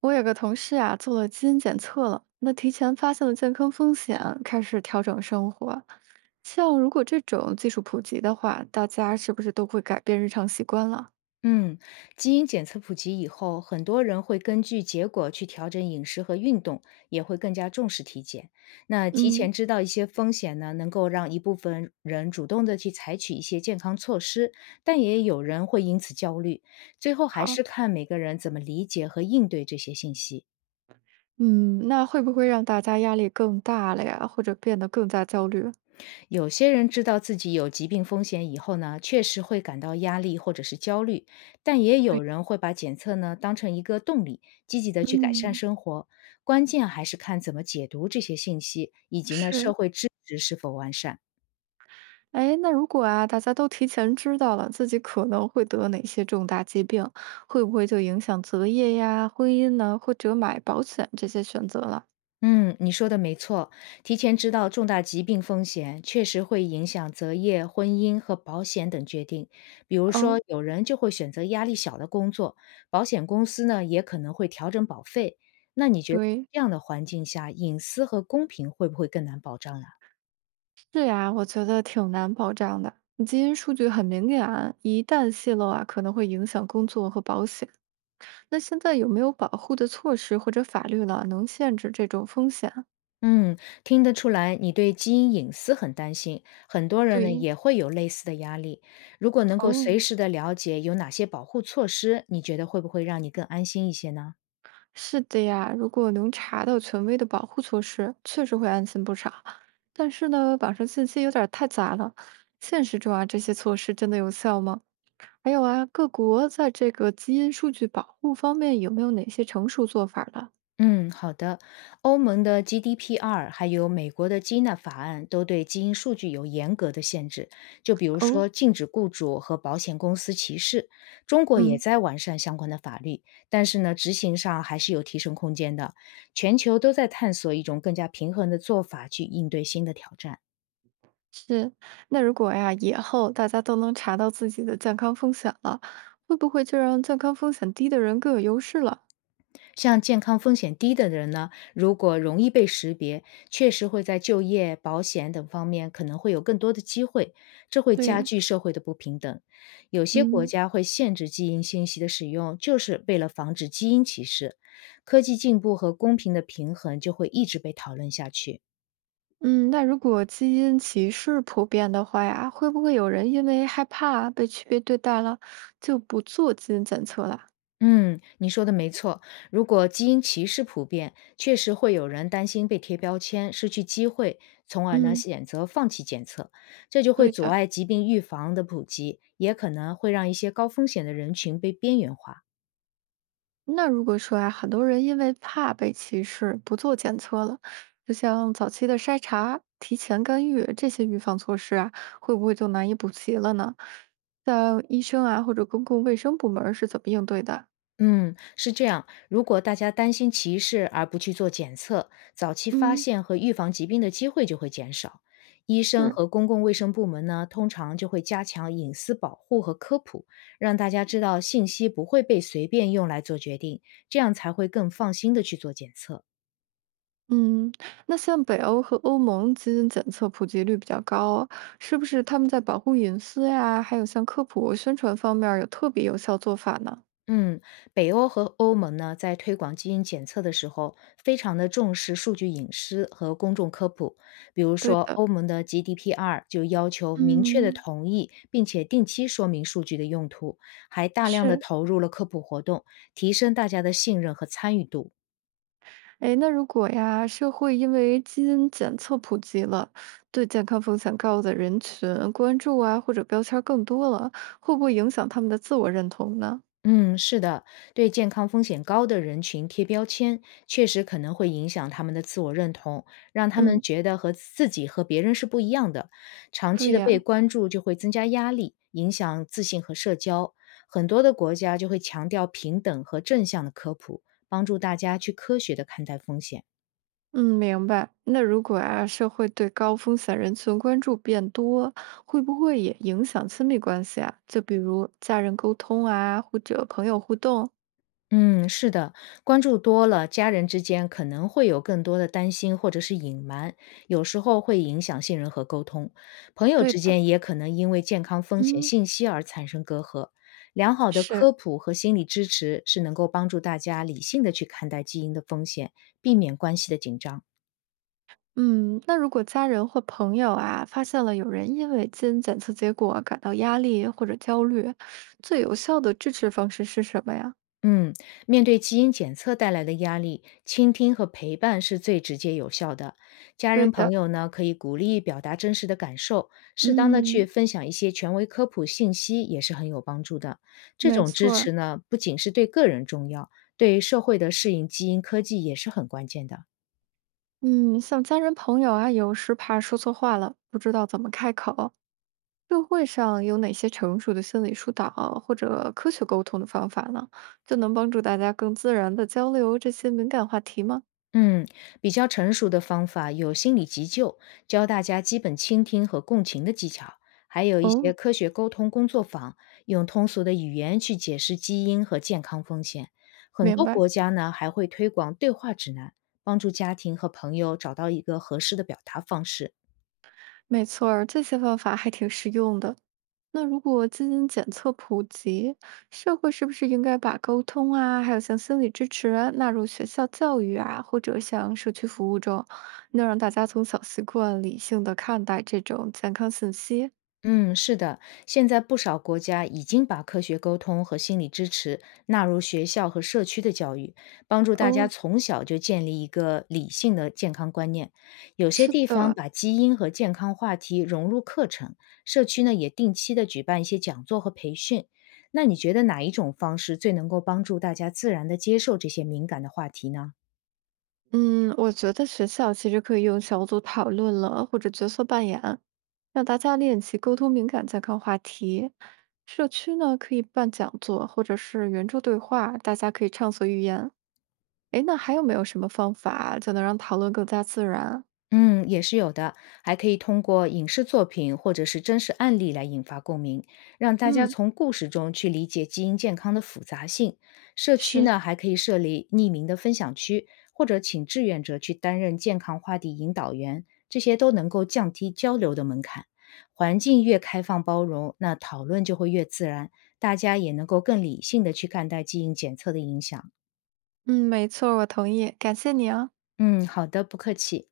我有个同事啊，做了基因检测了，那提前发现了健康风险，开始调整生活。像如果这种技术普及的话，大家是不是都会改变日常习惯了？嗯，基因检测普及以后，很多人会根据结果去调整饮食和运动，也会更加重视体检。那提前嗯，知道一些风险呢，能够让一部分人主动的去采取一些健康措施，但也有人会因此焦虑。最后还好，是看每个人怎么理解和应对这些信息。嗯，那会不会让大家压力更大了呀，或者变得更加焦虑？有些人知道自己有疾病风险以后呢，确实会感到压力或者是焦虑，但也对，有人会把检测呢当成一个动力，积极的去改善嗯，生活。关键还是看怎么解读这些信息，以及呢社是，会支持是否完善。哎，那如果啊，大家都提前知道了自己可能会得哪些重大疾病，会不会就影响择业呀、婚姻呢，或者买保险这些选择了？嗯，你说的没错，提前知道重大疾病风险，确实会影响择业、婚姻和保险等决定。比如说，哦。有人就会选择压力小的工作，保险公司呢也可能会调整保费。那你觉得对，这样的环境下，隐私和公平会不会更难保障了？是呀，我觉得挺难保障的。基因数据很敏感，一旦泄露啊，可能会影响工作和保险。那现在有没有保护的措施或者法律了，能限制这种风险？嗯，听得出来你对基因隐私很担心，很多人呢对，也会有类似的压力。如果能够随哦，时的了解有哪些保护措施，你觉得会不会让你更安心一些呢？是的呀。如果能查到权威的保护措施，确实会安心不少。但是呢，网上信息有点儿太杂了，现实中啊，这些措施真的有效吗？还有啊，各国在这个基因数据保护方面有没有哪些成熟做法了？嗯，好的。欧盟的 GDPR 还有美国的基纳法案都对基因数据有严格的限制，就比如哦，说禁止雇主和保险公司歧视。中国也嗯。在完善相关的法律，但是呢，执行上还是有提升空间的。全球都在探索一种更加平衡的做法去应对新的挑战。是，那如果呀，以后大家都能查到自己的健康风险了，会不会就让健康风险低的人更有优势了？像健康风险低的人呢，如果容易被识别，确实会在就业、保险等方面可能会有更多的机会，这会加对，剧社会的不平等。有些国嗯家会限制基因信息的使用，就是为了防止基因歧视。科技进步和公平的平衡就会一直被讨论下去。嗯，那如果基因歧视普遍的话呀，会不会有人因为害怕被区别对待了，就不做基因检测了？嗯，你说的没错。如果基因歧视普遍，确实会有人担心被贴标签、失去机会，从而呢嗯，选择放弃检测，这就会对阻的。碍疾病预防的普及，也可能会让一些高风险的人群被边缘化。那如果说啊，很多人因为怕被歧视，不做检测了，就像早期的筛查、提前干预这些预防措施啊，会不会就难以补齐了呢？像医生啊，或者公共卫生部门儿是怎么应对的？嗯，是这样。如果大家担心歧视而不去做检测，早期发嗯，现和预防疾病的机会就会减少。医生是。和公共卫生部门呢，通常就会加强隐私保护和科普，让大家知道信息不会被随便用来做决定，这样才会更放心的去做检测。嗯，那像北欧和欧盟基因检测普及率比较高啊，是不是他们在保护隐私呀，还有像科普宣传方面儿有特别有效做法呢？嗯，北欧和欧盟呢，在推广基因检测的时候，非常的重视数据隐私和公众科普。比如对说，的，欧盟的 GDPR 就要求明确的嗯，同意，并且定期说明数据的用途，还大量的是。投入了科普活动，提升大家的信任和参与度。哎，那如果呀，社会因为基因检测普及了，对健康风险高的人群关注啊，或者标签儿更多了，会不会影响他们的自我认同呢？嗯，是的，对健康风险高的人群贴标签，确实可能会影响他们的自我认同，让他们嗯，觉得和自己和别人是不一样的。长期对的被呀，关注就会增加压力，影响自信和社交。很多的国家就会强调平等和正向的科普，帮助大家去科学的看待风险。嗯，明白。那如果啊，社会对高风险人群关注变多，会不会也影响亲密关系啊？就比如家人沟通啊，或者朋友互动？嗯，是的，关注多了，家人之间可能会有更多的担心或者是隐瞒，有时候会影响信任和沟通。朋友对之的，间也可能因为健康风险嗯，信息而产生隔阂。良好的是。科普和心理支持是能够帮助大家理性的去看待基因的风险，避免关系的紧张。嗯，那如果家人或朋友啊，发现了有人因为基因检测结果感到压力或者焦虑，最有效的支持方式是什么呀？嗯，面对基因检测带来的压力，倾听和陪伴是最直接有效的。家对人朋的，友呢，可以鼓励表达真实的感受，适当的去嗯，分享一些权威科普信息也是很有帮助的。这没种支错儿持呢，不仅是对个人重要，对社会的适应基因科技也是很关键的。嗯，像家人朋友啊，有时怕说错话了，不知道怎么开口，社会上有哪些成熟的心理疏导或者科学沟通的方法呢？就能帮助大家更自然的交流这些敏感话题吗？嗯，比较成熟的方法有心理急救，教大家基本倾听和共情的技巧，还有一些哦，科学沟通工作坊，用通俗的语言去解释基因和健康风险。很明多白。国家呢还会推广对话指南，帮助家庭和朋友找到一个合适的表达方式。没错儿，这些方法还挺实用的。那如果基因检测普及，社会是不是应该把沟通啊，还有像心理支持啊纳入学校教育啊，或者像社区服务中，那让大家从小习惯理性的看待这种健康信息？嗯，是的，现在不少国家已经把科学沟通和心理支持纳入学校和社区的教育，帮助大家哦，从小就建立一个理性的健康观念。有些是地方的，把基因和健康话题融入课程，社区呢也定期的举办一些讲座和培训。那你觉得哪一种方式最能够帮助大家自然的接受这些敏感的话题呢？嗯，我觉得学校其实可以用小组讨论了，或者角色扮演，让大家练习沟通敏感健康话题。社区呢，可以办讲座或者是圆桌对话，大家可以畅所欲言。诶，那还有没有什么方法就能让讨论更加自然？嗯，也是有的，还可以通过影视作品或者是真实案例来引发共鸣，让大家嗯，从故事中去理解基因健康的复杂性。社区是，呢，还可以设立匿名的分享区，或者请志愿者去担任健康话题引导员，这些都能够降低交流的门槛。环境越开放包容，那讨论就会越自然，大家也能够更理性的去看待基因检测的影响。嗯，没错，我同意，感谢你啊。嗯，好的，不客气。